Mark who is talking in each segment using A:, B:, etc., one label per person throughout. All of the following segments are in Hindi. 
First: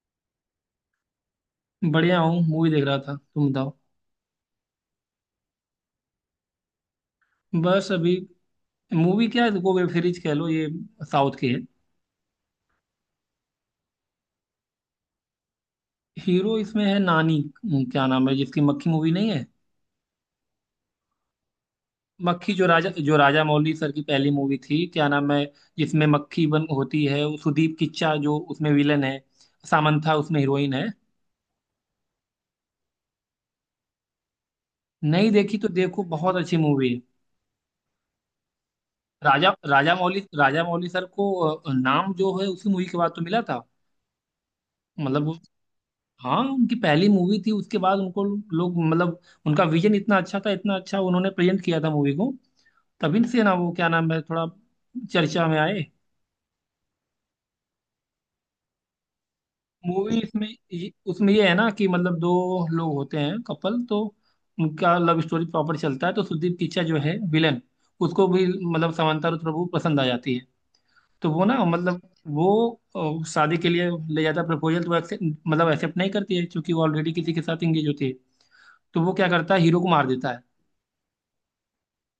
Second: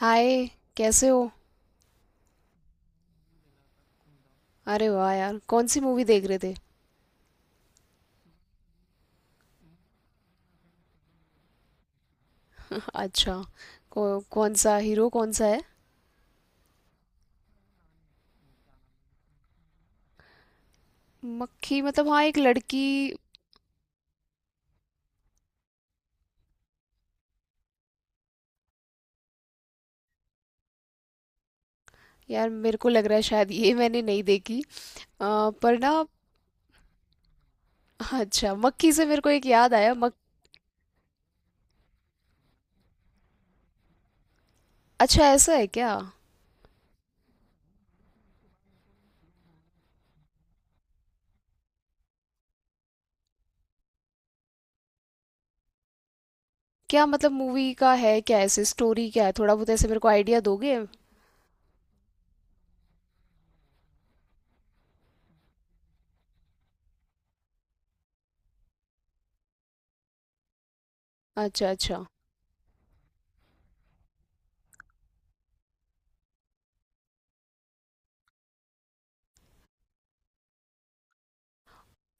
A: हाय। कैसे हो?
B: बढ़िया हूँ। मूवी देख रहा था, तुम बताओ।
A: अरे वाह यार, कौन सी मूवी देख रहे थे?
B: बस अभी मूवी क्या है, देखो वेब सीरीज कह लो ये। साउथ की है।
A: अच्छा, कौन सा हीरो कौन सा है?
B: हीरो इसमें है नानी। क्या नाम है जिसकी मक्खी मूवी नहीं है।
A: मक्खी मतलब? हाँ, एक
B: मक्खी जो
A: लड़की।
B: राजा जो राजा मौली सर की पहली मूवी थी, क्या नाम है जिसमें मक्खी बन होती है वो। सुदीप किच्चा जो उसमें विलन है, सामंथा उसमें हीरोइन है।
A: यार, मेरे को लग रहा है शायद ये मैंने नहीं देखी।
B: नहीं देखी तो
A: पर
B: देखो,
A: ना,
B: बहुत अच्छी मूवी है।
A: अच्छा मक्खी से मेरे को एक
B: राजा
A: याद आया मक।
B: राजा मौली सर को नाम जो है उसी मूवी के बाद तो मिला था,
A: अच्छा,
B: मतलब।
A: ऐसा है क्या?
B: हाँ उनकी पहली मूवी थी, उसके बाद उनको लोग मतलब उनका विजन इतना अच्छा था, इतना अच्छा उन्होंने प्रेजेंट किया था मूवी को। तभी से ना वो क्या नाम है थोड़ा चर्चा में आए।
A: क्या मतलब, मूवी का है क्या ऐसे, स्टोरी क्या है? थोड़ा बहुत ऐसे मेरे को
B: मूवी
A: आइडिया
B: इसमें
A: दोगे?
B: उसमें ये है ना कि मतलब दो लोग होते हैं कपल तो, उनका लव स्टोरी प्रॉपर चलता है। तो सुदीप किच्चा जो है विलन, उसको भी मतलब समांथा प्रभु पसंद आ जाती है। तो वो ना
A: अच्छा,
B: मतलब
A: अच्छा।
B: वो शादी के लिए ले जाता है प्रपोजल। तो वो मतलब एक्सेप्ट नहीं करती है, क्योंकि वो ऑलरेडी किसी के साथ इंगेज होती है। तो वो क्या करता है, हीरो को मार देता है।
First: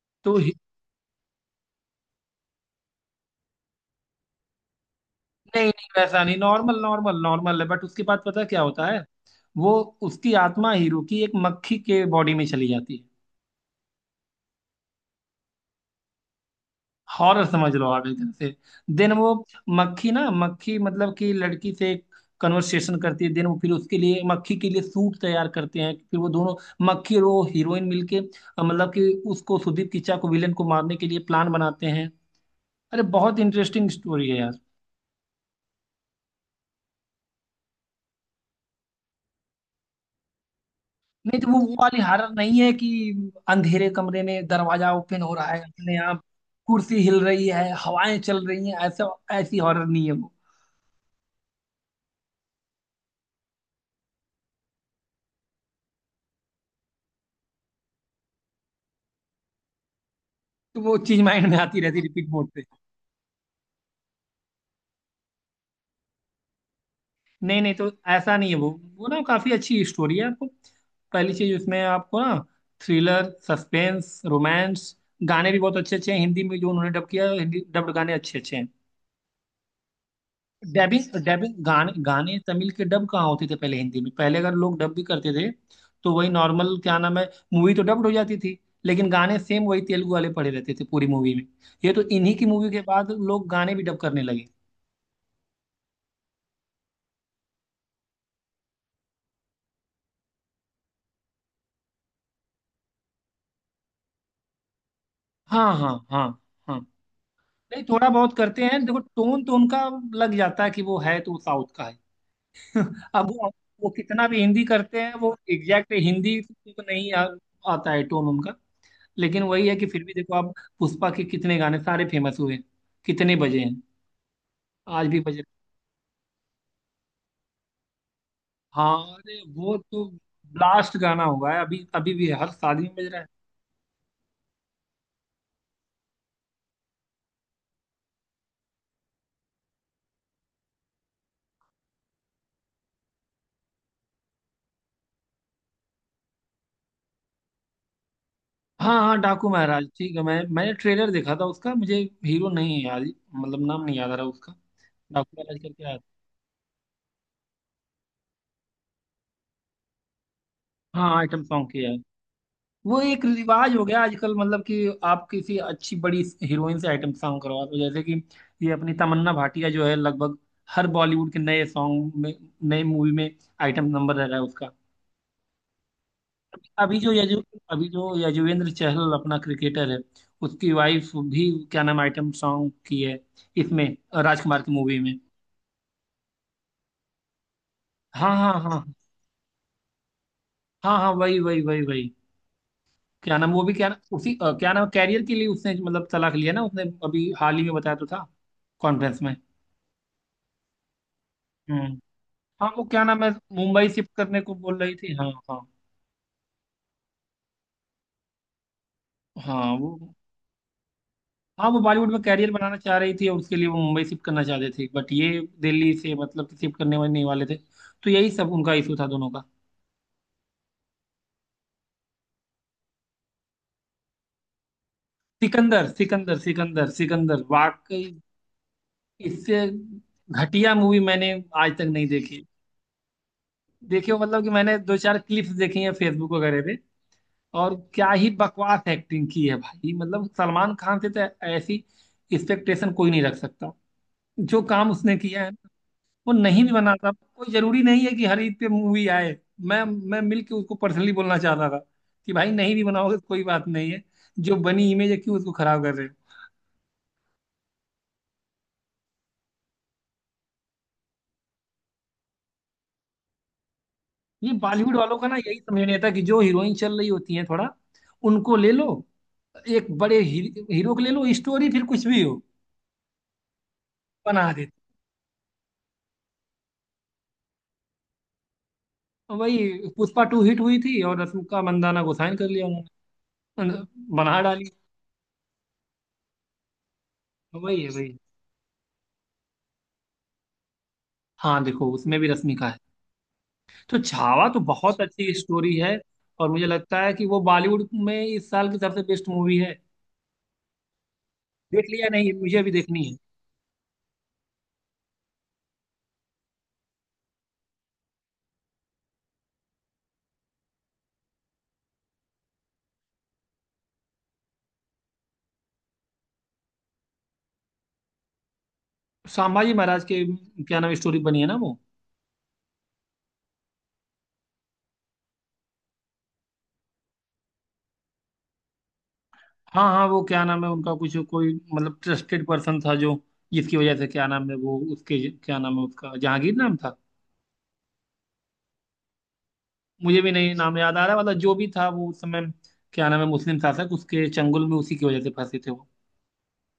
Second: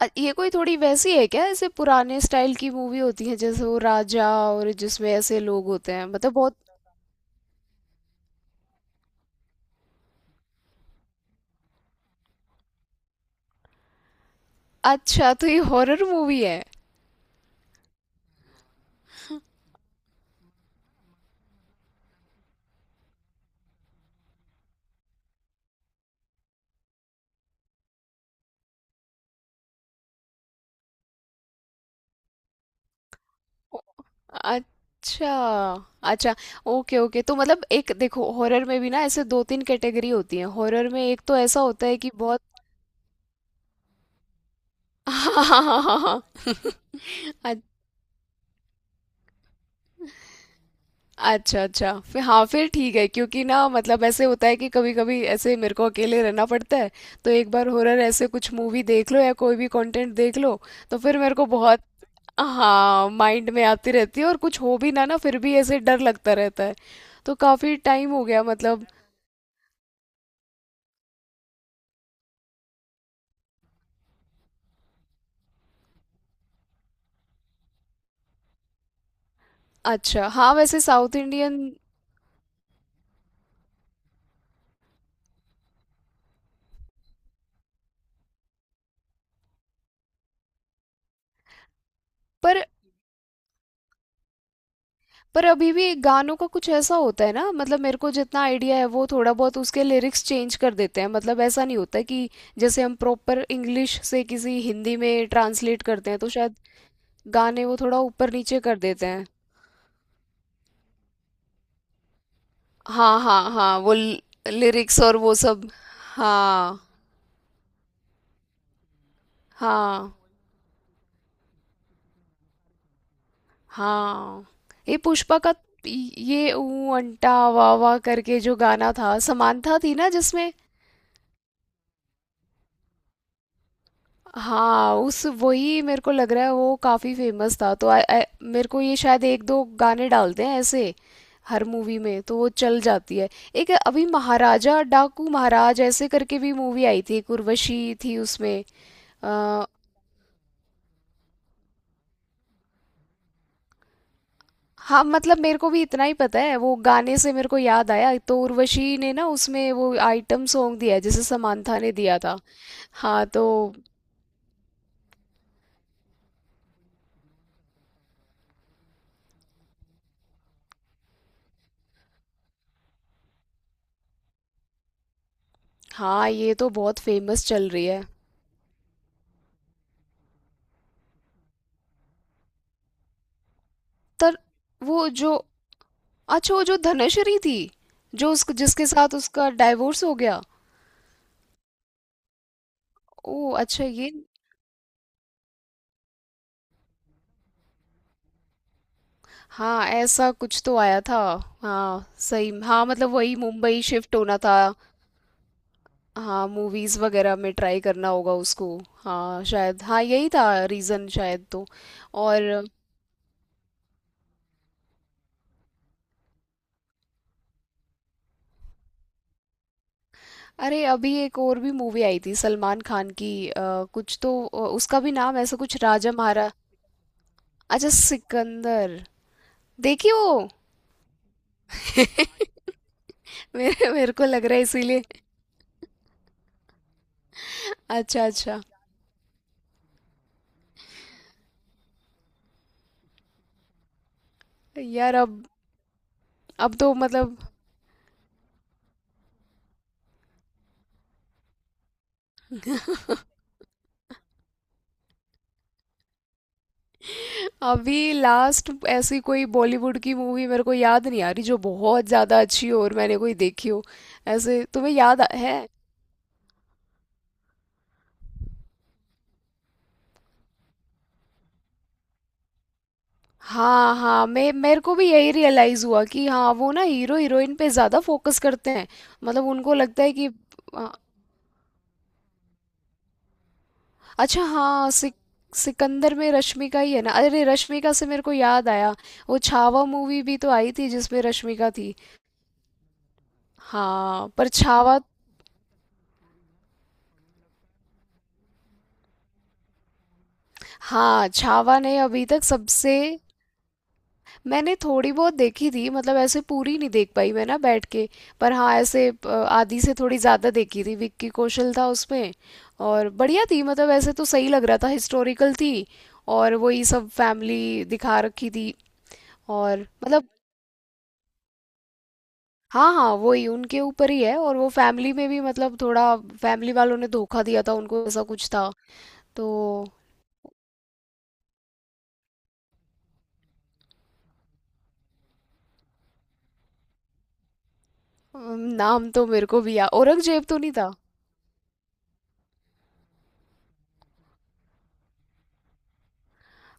A: ये
B: तो
A: कोई थोड़ी वैसी है क्या, ऐसे पुराने स्टाइल की मूवी होती है जैसे वो राजा, और जिसमें ऐसे
B: नहीं
A: लोग
B: नहीं,
A: होते हैं
B: वैसा
A: मतलब
B: नहीं,
A: बहुत।
B: नॉर्मल नॉर्मल नॉर्मल है बट उसके बाद पता है क्या होता है। वो उसकी आत्मा हीरो की एक मक्खी के बॉडी में चली जाती है।
A: अच्छा, तो ये हॉरर मूवी है?
B: हॉरर समझ लो आप एक तरह से। देन वो मक्खी ना, मक्खी मतलब कि लड़की से कन्वर्सेशन करती है। देन वो फिर उसके लिए, मक्खी के लिए सूट तैयार करते हैं, फिर वो दोनों मक्खी और वो हीरोइन मिलके मतलब कि उसको सुदीप किच्चा को, विलेन को मारने के लिए प्लान बनाते हैं। अरे बहुत इंटरेस्टिंग स्टोरी है यार।
A: अच्छा अच्छा, ओके ओके। तो मतलब एक देखो हॉरर में भी ना ऐसे दो तीन कैटेगरी होती है, हॉरर में एक तो
B: नहीं तो वो
A: ऐसा
B: वो
A: होता है
B: वाली
A: कि
B: हॉरर
A: बहुत
B: नहीं है कि अंधेरे कमरे में दरवाजा ओपन हो
A: हाँ
B: रहा है
A: हाँ
B: अपने
A: हाँ हाँ।
B: आप, कुर्सी हिल रही
A: हाँ
B: है, हवाएं चल रही हैं, ऐसा। ऐसी हॉरर नहीं है वो।
A: अच्छा अच्छा, फिर हाँ फिर ठीक है, क्योंकि ना मतलब ऐसे होता है कि कभी कभी ऐसे मेरे को अकेले रहना पड़ता है। तो एक बार हॉरर ऐसे कुछ मूवी देख लो या कोई भी कंटेंट देख लो,
B: तो वो
A: तो फिर
B: चीज
A: मेरे को
B: माइंड में आती
A: बहुत।
B: रहती रिपीट मोड पे।
A: हाँ माइंड में आती रहती है, और कुछ हो भी ना ना फिर भी ऐसे डर लगता रहता है। तो
B: नहीं नहीं,
A: काफी
B: तो
A: टाइम हो
B: ऐसा
A: गया
B: नहीं है वो।
A: मतलब।
B: वो ना काफी अच्छी स्टोरी है आपको। पहली चीज उसमें आपको ना थ्रिलर, सस्पेंस, रोमांस, गाने भी बहुत अच्छे अच्छे हैं। हिंदी में जो उन्होंने डब किया है, हिंदी डब्ड गाने अच्छे अच्छे हैं।
A: अच्छा हाँ, वैसे
B: डबिंग
A: साउथ
B: डबिंग
A: इंडियन।
B: गाने गाने, तमिल के डब कहाँ होते थे पहले हिंदी में। पहले अगर लोग डब भी करते थे तो वही नॉर्मल क्या नाम है मूवी तो डब्ड हो जाती थी, लेकिन गाने सेम वही तेलुगु वाले पड़े रहते थे पूरी मूवी में। ये तो इन्हीं की
A: पर
B: मूवी के बाद लोग गाने भी डब करने लगे।
A: पर अभी भी गानों का कुछ ऐसा होता है ना, मतलब मेरे को जितना आइडिया है वो थोड़ा बहुत उसके लिरिक्स चेंज कर देते हैं, मतलब ऐसा नहीं होता कि जैसे हम प्रॉपर इंग्लिश से किसी हिंदी में
B: हाँ
A: ट्रांसलेट
B: हाँ
A: करते हैं।
B: हाँ
A: तो शायद
B: हाँ।
A: गाने वो
B: नहीं
A: थोड़ा
B: थोड़ा
A: ऊपर
B: बहुत
A: नीचे
B: करते
A: कर
B: हैं, देखो
A: देते हैं।
B: टोन तो उनका लग जाता है कि वो है तो साउथ का है।
A: हाँ
B: अब
A: हाँ
B: वो
A: हाँ, वो
B: कितना भी हिंदी
A: लिरिक्स
B: करते हैं,
A: और वो
B: वो
A: सब।
B: एग्जैक्ट हिंदी
A: हाँ
B: तो नहीं आता है टोन उनका। लेकिन वही है कि फिर
A: हाँ
B: भी देखो आप, पुष्पा के कितने गाने सारे फेमस हुए, कितने बजे हैं,
A: हाँ, ये
B: आज भी
A: पुष्पा
B: बजे।
A: का ये ऊ अंटा वाह वाह करके जो गाना
B: हाँ
A: था,
B: अरे वो
A: समांथा थी
B: तो
A: ना जिसमें।
B: लास्ट गाना हुआ है, अभी अभी भी हर शादी में बज रहा है।
A: हाँ, उस वही मेरे को लग रहा है वो काफ़ी फेमस था। तो आ, आ, मेरे को ये शायद एक दो गाने डालते हैं ऐसे हर मूवी में, तो वो चल जाती है। एक अभी महाराजा डाकू महाराज ऐसे करके भी मूवी आई थी, एक उर्वशी थी उसमें।
B: हाँ हाँ डाकू
A: आ,
B: महाराज ठीक है, मैंने ट्रेलर देखा था उसका। मुझे हीरो नहीं है याद, मतलब नाम नहीं याद आ रहा उसका।
A: हाँ
B: डाकू
A: मतलब
B: महाराज
A: मेरे को भी
B: करके आया
A: इतना ही पता है, वो गाने से मेरे को याद आया तो उर्वशी ने ना उसमें वो आइटम सॉन्ग दिया
B: था।
A: है
B: हाँ
A: जिसे
B: आइटम सॉन्ग
A: समांथा
B: किया।
A: ने दिया था।
B: वो
A: हाँ
B: एक
A: तो,
B: रिवाज हो गया आजकल, मतलब कि आप किसी अच्छी बड़ी हीरोइन से आइटम सॉन्ग करवा दो, जैसे कि ये अपनी तमन्ना भाटिया जो है, लगभग हर बॉलीवुड के नए सॉन्ग में, नए मूवी में आइटम नंबर रह रहा है उसका।
A: हाँ ये तो बहुत
B: अभी जो यजु
A: फेमस चल रही
B: अभी
A: है।
B: जो यजुवेंद्र चहल अपना क्रिकेटर है, उसकी वाइफ भी क्या नाम आइटम सॉन्ग की है इसमें,
A: तर
B: राजकुमार की मूवी
A: वो
B: में।
A: जो, अच्छा वो जो धनश्री थी, जो
B: हाँ
A: उस
B: हाँ हाँ
A: जिसके साथ उसका डाइवोर्स हो गया।
B: हाँ हाँ, वही वही वही वही।
A: ओ
B: क्या नाम, वो भी
A: अच्छा
B: क्या
A: ये,
B: नाम उसी क्या नाम कैरियर के लिए उसने मतलब तलाक लिया ना, उसने अभी हाल ही में बताया तो था कॉन्फ्रेंस में।
A: हाँ ऐसा कुछ तो आया था।
B: हम्म।
A: हाँ सही,
B: हाँ वो
A: हाँ
B: क्या
A: मतलब
B: नाम है,
A: वही मुंबई
B: मुंबई
A: शिफ्ट
B: शिफ्ट
A: होना
B: करने को
A: था।
B: बोल रही थी, हाँ हाँ।
A: हाँ मूवीज वगैरह में ट्राई करना होगा उसको। हाँ
B: हाँ
A: शायद,
B: वो,
A: हाँ यही था रीजन शायद। तो
B: हाँ वो बॉलीवुड में
A: और,
B: कैरियर बनाना चाह रही थी और उसके लिए वो मुंबई शिफ्ट करना चाहते थे, बट ये दिल्ली से मतलब कि शिफ्ट करने वाले नहीं वाले थे। तो यही सब उनका इशू था दोनों का।
A: अरे अभी एक और भी मूवी आई थी सलमान खान की कुछ तो उसका भी नाम ऐसा कुछ
B: सिकंदर
A: राजा
B: सिकंदर
A: महारा।
B: सिकंदर सिकंदर,
A: अच्छा
B: वाकई
A: सिकंदर,
B: इससे
A: देखी वो?
B: घटिया मूवी मैंने आज तक नहीं देखी।
A: मेरे मेरे
B: देखियो,
A: को
B: मतलब
A: लग
B: कि
A: रहा है
B: मैंने दो
A: इसीलिए।
B: चार क्लिप्स देखी हैं फेसबुक वगैरह पे, और क्या
A: अच्छा
B: ही
A: अच्छा।
B: बकवास एक्टिंग की है भाई। मतलब सलमान खान से तो ऐसी एक्सपेक्टेशन कोई नहीं रख सकता, जो काम
A: यार
B: उसने
A: अब
B: किया है। वो नहीं भी
A: अब तो
B: बना था,
A: मतलब
B: कोई जरूरी नहीं है कि हर ईद पे मूवी आए। मैं मिल के उसको पर्सनली बोलना चाहता था कि भाई नहीं भी बनाओगे तो कोई बात नहीं है, जो बनी इमेज है क्यों उसको खराब कर रहे हो।
A: अभी लास्ट ऐसी कोई बॉलीवुड की मूवी मेरे को याद नहीं आ रही जो बहुत ज़्यादा अच्छी हो और मैंने कोई देखी हो।
B: ये
A: ऐसे तुम्हें
B: बॉलीवुड वालों
A: याद आ-
B: का ना
A: है?
B: यही समझ नहीं आता कि जो हीरोइन चल रही होती है थोड़ा, उनको ले लो, एक बड़े ही, हीरो को ले लो, स्टोरी फिर कुछ भी हो
A: हाँ हाँ,
B: बना
A: मैं
B: देते।
A: मेरे को भी यही रियलाइज़ हुआ कि हाँ वो ना हीरो हीरोइन पे ज़्यादा फोकस करते हैं, मतलब उनको
B: वही
A: लगता है
B: पुष्पा
A: कि।
B: टू हिट हुई
A: आ,
B: थी और रश्मिका मंदाना को साइन कर लिया उन्होंने, बना
A: अच्छा
B: डाली।
A: हाँ, सिकंदर में रश्मिका ही है ना? अरे
B: वही है
A: रश्मिका से
B: वही।
A: मेरे को याद आया, वो छावा मूवी भी तो आई थी जिसमें
B: हाँ
A: रश्मिका
B: देखो,
A: थी।
B: उसमें भी रश्मिका है। तो
A: हाँ
B: छावा
A: पर
B: तो
A: छावा।
B: बहुत अच्छी स्टोरी है और मुझे लगता है कि वो बॉलीवुड में इस साल की सबसे बेस्ट मूवी है।
A: हाँ, छावा
B: देख
A: ने
B: लिया
A: अभी
B: नहीं,
A: तक
B: मुझे अभी
A: सबसे।
B: देखनी है।
A: मैंने थोड़ी बहुत देखी थी, मतलब ऐसे पूरी नहीं देख पाई मैं ना बैठ के। पर हाँ ऐसे आधी से थोड़ी ज़्यादा देखी थी, विक्की कौशल था उसमें। और बढ़िया थी मतलब ऐसे तो सही लग रहा था, हिस्टोरिकल थी, और वही सब फैमिली दिखा रखी थी।
B: संभाजी
A: और
B: महाराज के
A: मतलब,
B: क्या नाम स्टोरी बनी है ना वो।
A: हाँ हाँ वही उनके ऊपर ही है, और वो फैमिली में भी मतलब थोड़ा फैमिली वालों ने धोखा दिया था उनको, ऐसा कुछ था तो।
B: हाँ हाँ, वो क्या नाम है उनका कुछ कोई मतलब ट्रस्टेड पर्सन था, जो जिसकी वजह से क्या नाम है वो उसके, क्या नाम है उसका, जहांगीर नाम था।
A: नाम तो मेरे को भी याद,
B: मुझे भी
A: औरंगजेब
B: नहीं
A: तो नहीं
B: नाम
A: था।
B: याद आ रहा, मतलब जो भी था वो उस समय क्या नाम है मुस्लिम शासक, उसके चंगुल में उसी की वजह से फंसे थे वो।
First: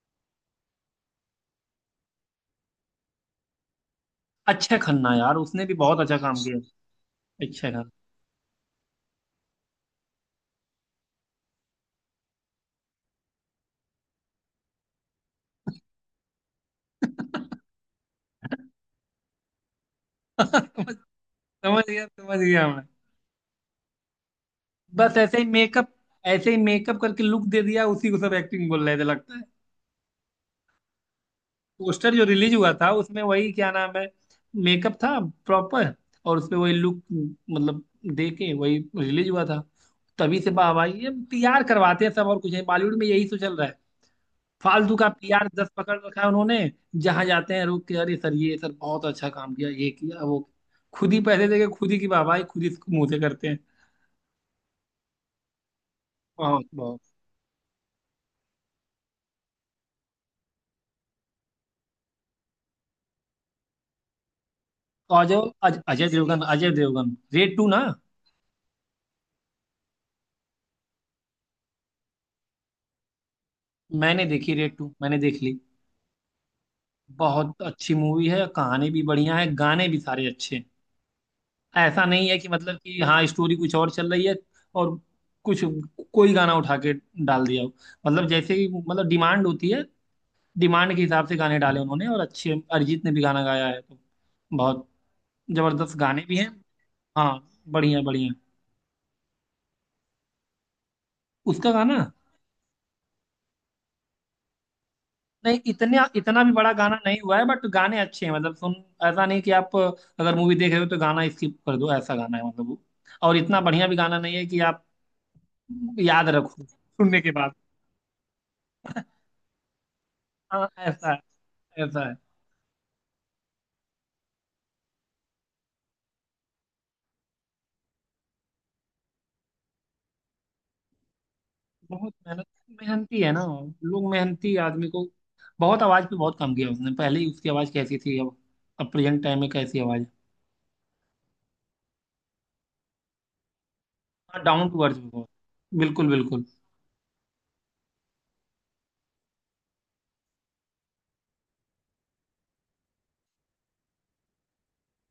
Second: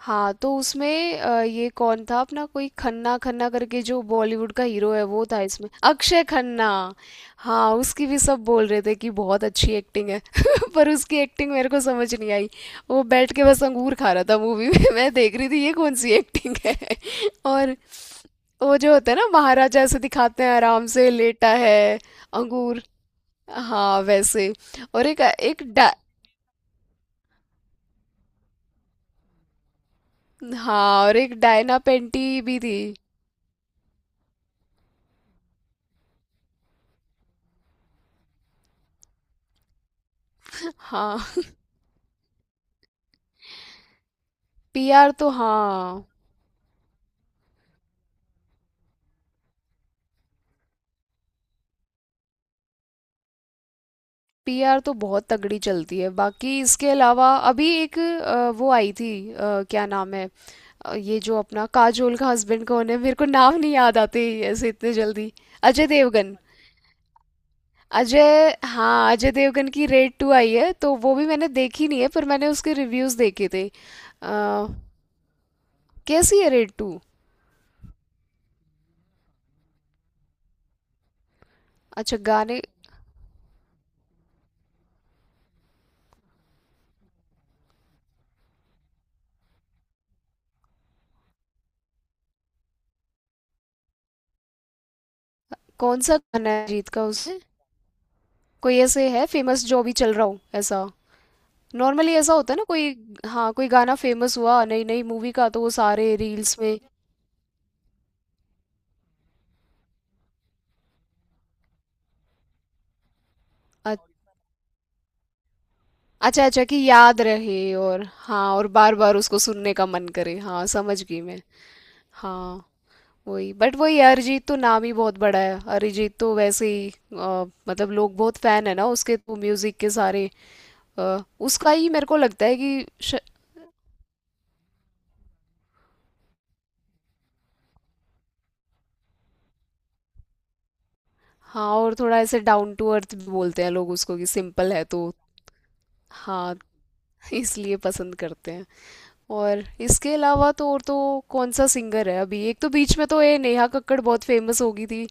A: हाँ तो उसमें ये कौन था अपना, कोई खन्ना खन्ना करके जो बॉलीवुड का
B: अक्षय
A: हीरो है
B: खन्ना,
A: वो
B: यार
A: था
B: उसने
A: इसमें,
B: भी बहुत अच्छा
A: अक्षय
B: काम किया।
A: खन्ना।
B: अक्षय
A: हाँ
B: खन्ना।
A: उसकी भी सब बोल रहे थे कि बहुत अच्छी एक्टिंग है पर उसकी एक्टिंग मेरे को समझ नहीं आई। वो बैठ के बस अंगूर खा रहा था मूवी में मैं देख रही थी ये कौन सी एक्टिंग है। और वो जो होता है ना महाराजा, ऐसे दिखाते हैं आराम से लेटा है,
B: समझ गया
A: अंगूर।
B: मैं।
A: हाँ वैसे, और
B: बस
A: एक
B: ऐसे ही
A: एक
B: मेकअप,
A: डा,
B: ऐसे ही मेकअप करके लुक दे दिया, उसी को सब एक्टिंग बोल रहे थे लगता है।
A: हाँ और एक डायना
B: पोस्टर जो
A: पेंटी
B: रिलीज
A: भी
B: हुआ
A: थी।
B: था उसमें वही क्या नाम है मेकअप था प्रॉपर, और उसमें वही लुक मतलब दे के वही रिलीज हुआ था। तभी से वाह भाई, ये
A: हाँ,
B: पीआर करवाते हैं सब, और कुछ है बॉलीवुड में यही तो चल रहा है। फालतू का
A: पीआर तो
B: पीआर दस पकड़
A: हाँ।
B: रखा है उन्होंने। जहां जाते हैं रोक के, अरे सर ये सर बहुत अच्छा काम किया, ये किया, वो किया।" खुद ही पैसे देके खुद ही की वाह भाई, खुद ही इसको मुंह से करते हैं।
A: पीआर तो बहुत तगड़ी चलती है। बाकी
B: बहुत
A: इसके
B: बहुत।
A: अलावा अभी एक वो आई थी क्या नाम है, ये जो अपना काजोल का हस्बैंड कौन है, मेरे को नाम नहीं याद आते ऐसे इतने
B: और
A: जल्दी।
B: जो
A: अजय
B: अजय
A: देवगन,
B: देवगन, अजय देवगन रेड 2 ना।
A: अजय हाँ अजय देवगन की रेड टू आई है तो वो भी मैंने देखी नहीं है, पर मैंने उसके रिव्यूज देखे थे।
B: मैंने देखी
A: अ,
B: रेड 2, मैंने देख ली।
A: कैसी है रेड टू?
B: बहुत अच्छी मूवी है, कहानी भी बढ़िया है, गाने भी सारे अच्छे हैं। ऐसा
A: अच्छा
B: नहीं है कि
A: गाने।
B: मतलब कि हाँ स्टोरी कुछ और चल रही है और कुछ, कोई गाना उठा के डाल दिया हो। मतलब जैसे ही, मतलब डिमांड होती है डिमांड के हिसाब से गाने डाले उन्होंने, और अच्छे अरिजीत ने भी गाना गाया है, तो बहुत जबरदस्त
A: कौन सा
B: गाने भी हैं।
A: गाना है अरिजीत का
B: हाँ
A: उसमें?
B: बढ़िया बढ़िया।
A: कोई ऐसे है फेमस जो भी चल रहा हो ऐसा?
B: उसका गाना।
A: नॉर्मली ऐसा होता है ना कोई, हाँ कोई गाना फेमस हुआ नई नई मूवी का
B: नहीं
A: तो वो
B: इतने
A: सारे
B: इतना भी
A: रील्स
B: बड़ा
A: में।
B: गाना नहीं हुआ है बट गाने अच्छे हैं, मतलब सुन। ऐसा नहीं कि आप अगर मूवी देख रहे हो तो गाना स्किप कर दो, ऐसा गाना है मतलब वो, और इतना बढ़िया भी
A: अ-
B: गाना नहीं है कि आप याद
A: अच्छा अच्छा,
B: रखो
A: कि याद
B: सुनने के बाद।
A: रहे, और हाँ और बार बार उसको सुनने का मन करे। हाँ
B: हाँ
A: समझ
B: ऐसा
A: गई मैं।
B: है, ऐसा है।
A: हाँ वही, बट वही अरिजीत तो नाम ही बहुत बड़ा है, अरिजीत तो वैसे ही मतलब लोग बहुत फैन है ना उसके, तो म्यूजिक के सारे उसका ही मेरे
B: बहुत
A: को लगता है कि श...
B: मेहनती है ना। लोग मेहनती आदमी को, बहुत आवाज पे बहुत कम किया उसने पहले ही, उसकी आवाज कैसी थी अब, प्रेजेंट टाइम में कैसी आवाज।
A: हाँ और थोड़ा ऐसे डाउन टू अर्थ भी बोलते हैं लोग उसको कि
B: है डाउन
A: सिंपल
B: टू
A: है
B: अर्थ
A: तो।
B: बहुत, बिल्कुल बिल्कुल।
A: हाँ इसलिए पसंद करते हैं। और इसके अलावा तो और तो कौन सा सिंगर है अभी? एक तो बीच में तो ये नेहा कक्कड़ बहुत फेमस हो गई थी।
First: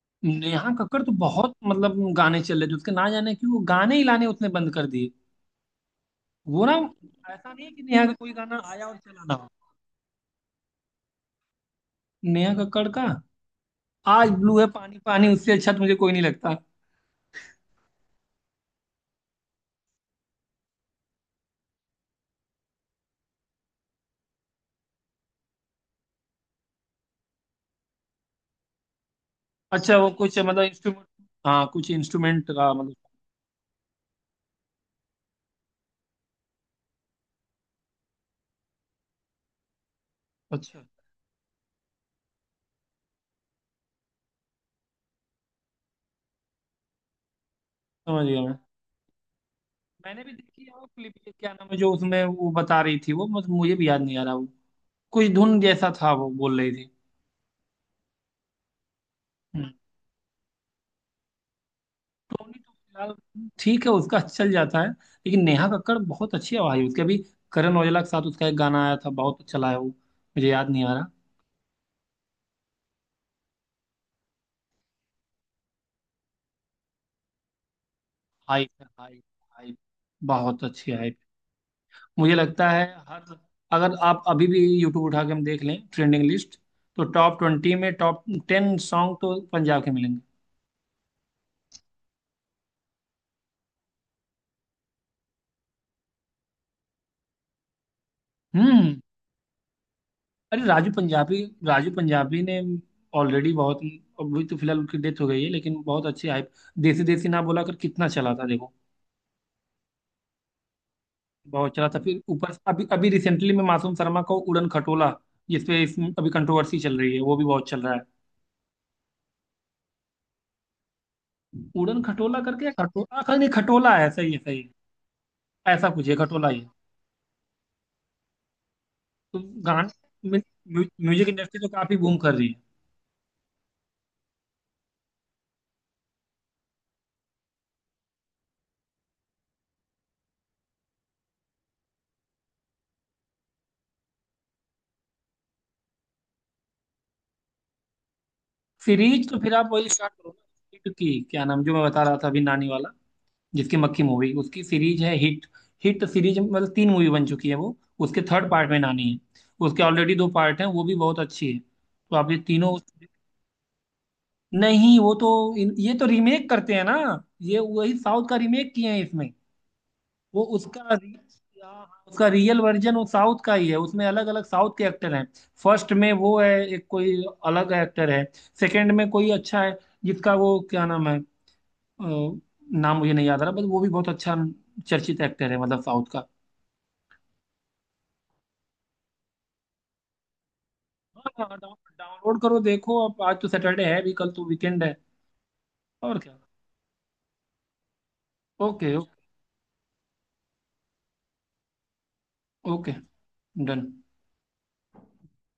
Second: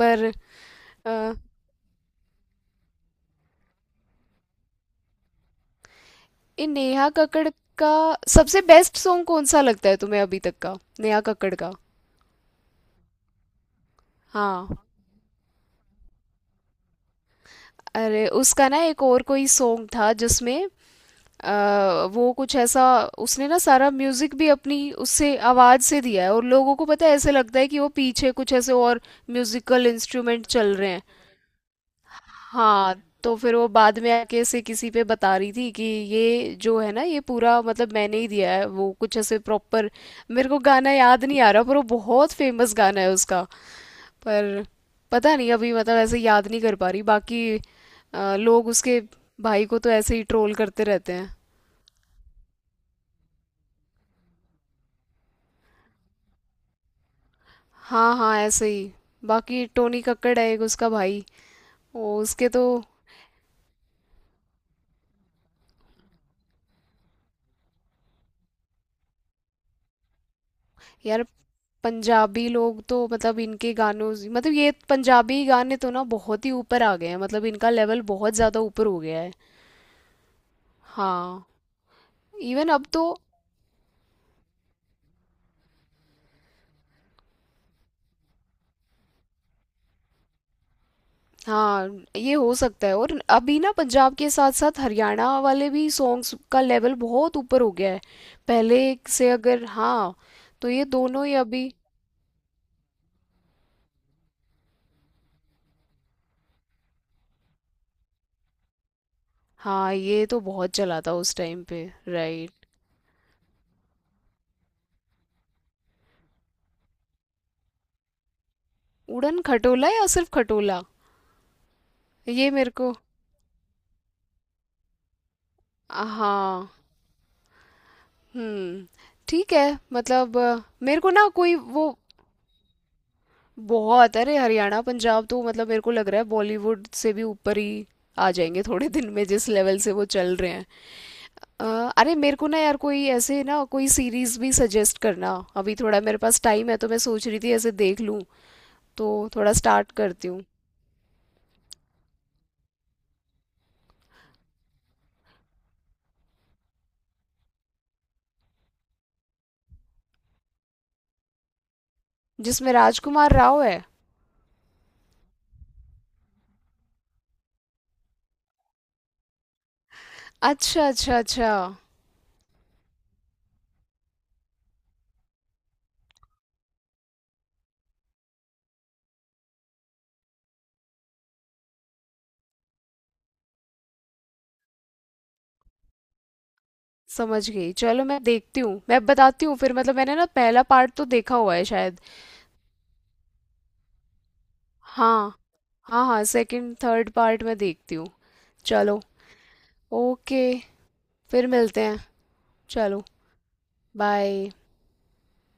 A: पर
B: नेहा कक्कड़ तो
A: अ,
B: बहुत मतलब गाने चल रहे थे उसके, ना जाने क्यों वो गाने ही लाने उसने बंद कर दिए,
A: ये
B: वो ना।
A: नेहा कक्कड़
B: ऐसा नहीं है कि
A: का
B: नेहा का कोई गाना
A: सबसे
B: आया और
A: बेस्ट
B: चला
A: सॉन्ग
B: ना
A: कौन
B: हो।
A: सा लगता है तुम्हें अभी तक का, नेहा कक्कड़ का?
B: नेहा कक्कड़ का आज ब्लू है
A: हाँ
B: पानी पानी, उससे अच्छा तो मुझे कोई नहीं लगता।
A: अरे उसका ना एक और कोई सॉन्ग था जिसमें वो कुछ ऐसा, उसने ना सारा म्यूजिक भी अपनी उससे आवाज से दिया है, और लोगों को पता है ऐसे लगता है कि वो पीछे कुछ ऐसे और म्यूजिकल
B: अच्छा वो कुछ
A: इंस्ट्रूमेंट
B: मतलब
A: चल रहे हैं।
B: इंस्ट्रूमेंट, हाँ कुछ इंस्ट्रूमेंट का मतलब।
A: हाँ तो फिर वो बाद में आके से किसी पे बता रही थी कि ये जो है ना ये पूरा मतलब मैंने ही दिया है, वो कुछ ऐसे प्रॉपर। मेरे को
B: अच्छा,
A: गाना याद नहीं आ रहा पर वो बहुत फेमस गाना है उसका। पर पता नहीं, अभी मतलब ऐसे याद नहीं कर पा रही बाकी।
B: समझ गया मैं।
A: लोग उसके भाई को तो ऐसे
B: मैंने
A: ही
B: भी
A: ट्रोल
B: देखी है
A: करते
B: वो
A: रहते
B: क्लिप।
A: हैं।
B: क्या नाम है जो उसमें वो बता रही थी वो, मतलब मुझे भी याद नहीं आ रहा वो, कुछ धुन जैसा था वो बोल रही थी।
A: हाँ हाँ ऐसे ही। बाकी
B: हम्म।
A: टोनी कक्कड़ है एक उसका भाई, वो उसके
B: टोनी
A: तो।
B: तो फिलहाल ठीक है, उसका चल जाता है, लेकिन नेहा कक्कड़ बहुत अच्छी आवाज है उसके। अभी करण औजला के साथ उसका एक गाना आया था बहुत चला है, वो मुझे याद नहीं आ रहा।
A: यार पंजाबी लोग तो मतलब इनके गानों से- मतलब ये पंजाबी गाने तो ना बहुत ही ऊपर आ गए हैं, मतलब इनका लेवल बहुत ज़्यादा
B: हाइप
A: ऊपर
B: है
A: हो गया
B: हाइप,
A: है।
B: हाइप, बहुत अच्छी हाइप।
A: हाँ
B: मुझे लगता
A: इवन
B: है
A: अब तो,
B: हर, अगर आप अभी भी यूट्यूब उठा के हम देख लें ट्रेंडिंग लिस्ट तो टॉप 20 में टॉप 10 सॉन्ग तो पंजाब के मिलेंगे।
A: हाँ ये हो सकता है। और अभी ना पंजाब के साथ साथ हरियाणा वाले भी सॉन्ग्स का लेवल बहुत ऊपर हो गया है पहले
B: हम्म।
A: से, अगर हाँ
B: अरे
A: तो ये
B: राजू
A: दोनों ही
B: पंजाबी,
A: अभी।
B: राजू पंजाबी ने ऑलरेडी बहुत, अभी तो फिलहाल उनकी डेथ हो गई है लेकिन बहुत अच्छी हाइप। देसी देसी ना बोला कर, कितना चला था देखो।
A: हाँ ये तो बहुत चला था उस टाइम
B: बहुत
A: पे
B: चला था, फिर ऊपर से
A: राइट।
B: अभी अभी रिसेंटली में मासूम शर्मा को उड़न खटोला, जिसपे अभी कंट्रोवर्सी चल रही है, वो भी बहुत चल रहा है।
A: उड़न खटोला या सिर्फ खटोला?
B: उड़न खटोला
A: ये मेरे
B: करके
A: को,
B: खटोला, हाँ नहीं खटोला है, सही है सही। है ऐसा कुछ है, खटोला ही है।
A: हाँ। हम्म
B: तो
A: ठीक है
B: गान
A: मतलब
B: म्यू- म्यू-
A: मेरे को ना
B: म्यूजिक
A: कोई
B: इंडस्ट्री तो
A: वो
B: काफी बूम कर रही है।
A: बहुत, अरे हरियाणा पंजाब तो मतलब मेरे को लग रहा है बॉलीवुड से भी ऊपर ही आ जाएंगे थोड़े दिन में, जिस लेवल से वो चल रहे हैं। अ, अरे मेरे को ना यार कोई ऐसे ना कोई सीरीज भी सजेस्ट करना, अभी थोड़ा मेरे पास टाइम है तो मैं सोच रही थी ऐसे देख लूं। तो
B: सीरीज तो
A: थोड़ा
B: फिर आप वही
A: स्टार्ट
B: स्टार्ट
A: करती
B: करो
A: हूँ।
B: ना। हिट की, क्या नाम जो मैं बता रहा था अभी नानी वाला, जिसकी मक्खी मूवी, उसकी सीरीज है हिट। हिट सीरीज मतलब 3 मूवी बन चुकी है वो, उसके थर्ड पार्ट में नानी है। उसके ऑलरेडी 2 पार्ट हैं, वो भी बहुत अच्छी है, तो आप ये
A: जिसमें
B: तीनों।
A: राजकुमार राव है?
B: नहीं वो तो ये तो रीमेक करते हैं ना, ये वही साउथ का रीमेक किए हैं इसमें। वो
A: अच्छा
B: उसका
A: अच्छा अच्छा।
B: उसका रियल वर्जन वो साउथ का ही है। उसमें अलग अलग साउथ के एक्टर हैं। फर्स्ट में वो है एक कोई अलग एक्टर है, सेकंड में कोई अच्छा है जिसका वो क्या नाम है नाम मुझे नहीं याद आ रहा, बट वो भी बहुत अच्छा चर्चित एक्टर है मतलब, साउथ का।
A: समझ गई, चलो मैं देखती हूँ, मैं बताती हूँ फिर। मतलब मैंने ना पहला पार्ट तो
B: हाँ
A: देखा हुआ
B: हाँ
A: है शायद।
B: डाउनलोड करो देखो, अब आज तो सैटरडे है भी, कल तो वीकेंड है।
A: हाँ हाँ
B: और
A: हाँ,
B: क्या।
A: सेकंड थर्ड पार्ट मैं देखती हूँ।
B: ओके।
A: चलो, ओके, फिर मिलते हैं,
B: ओके
A: चलो,
B: डन।
A: बाय।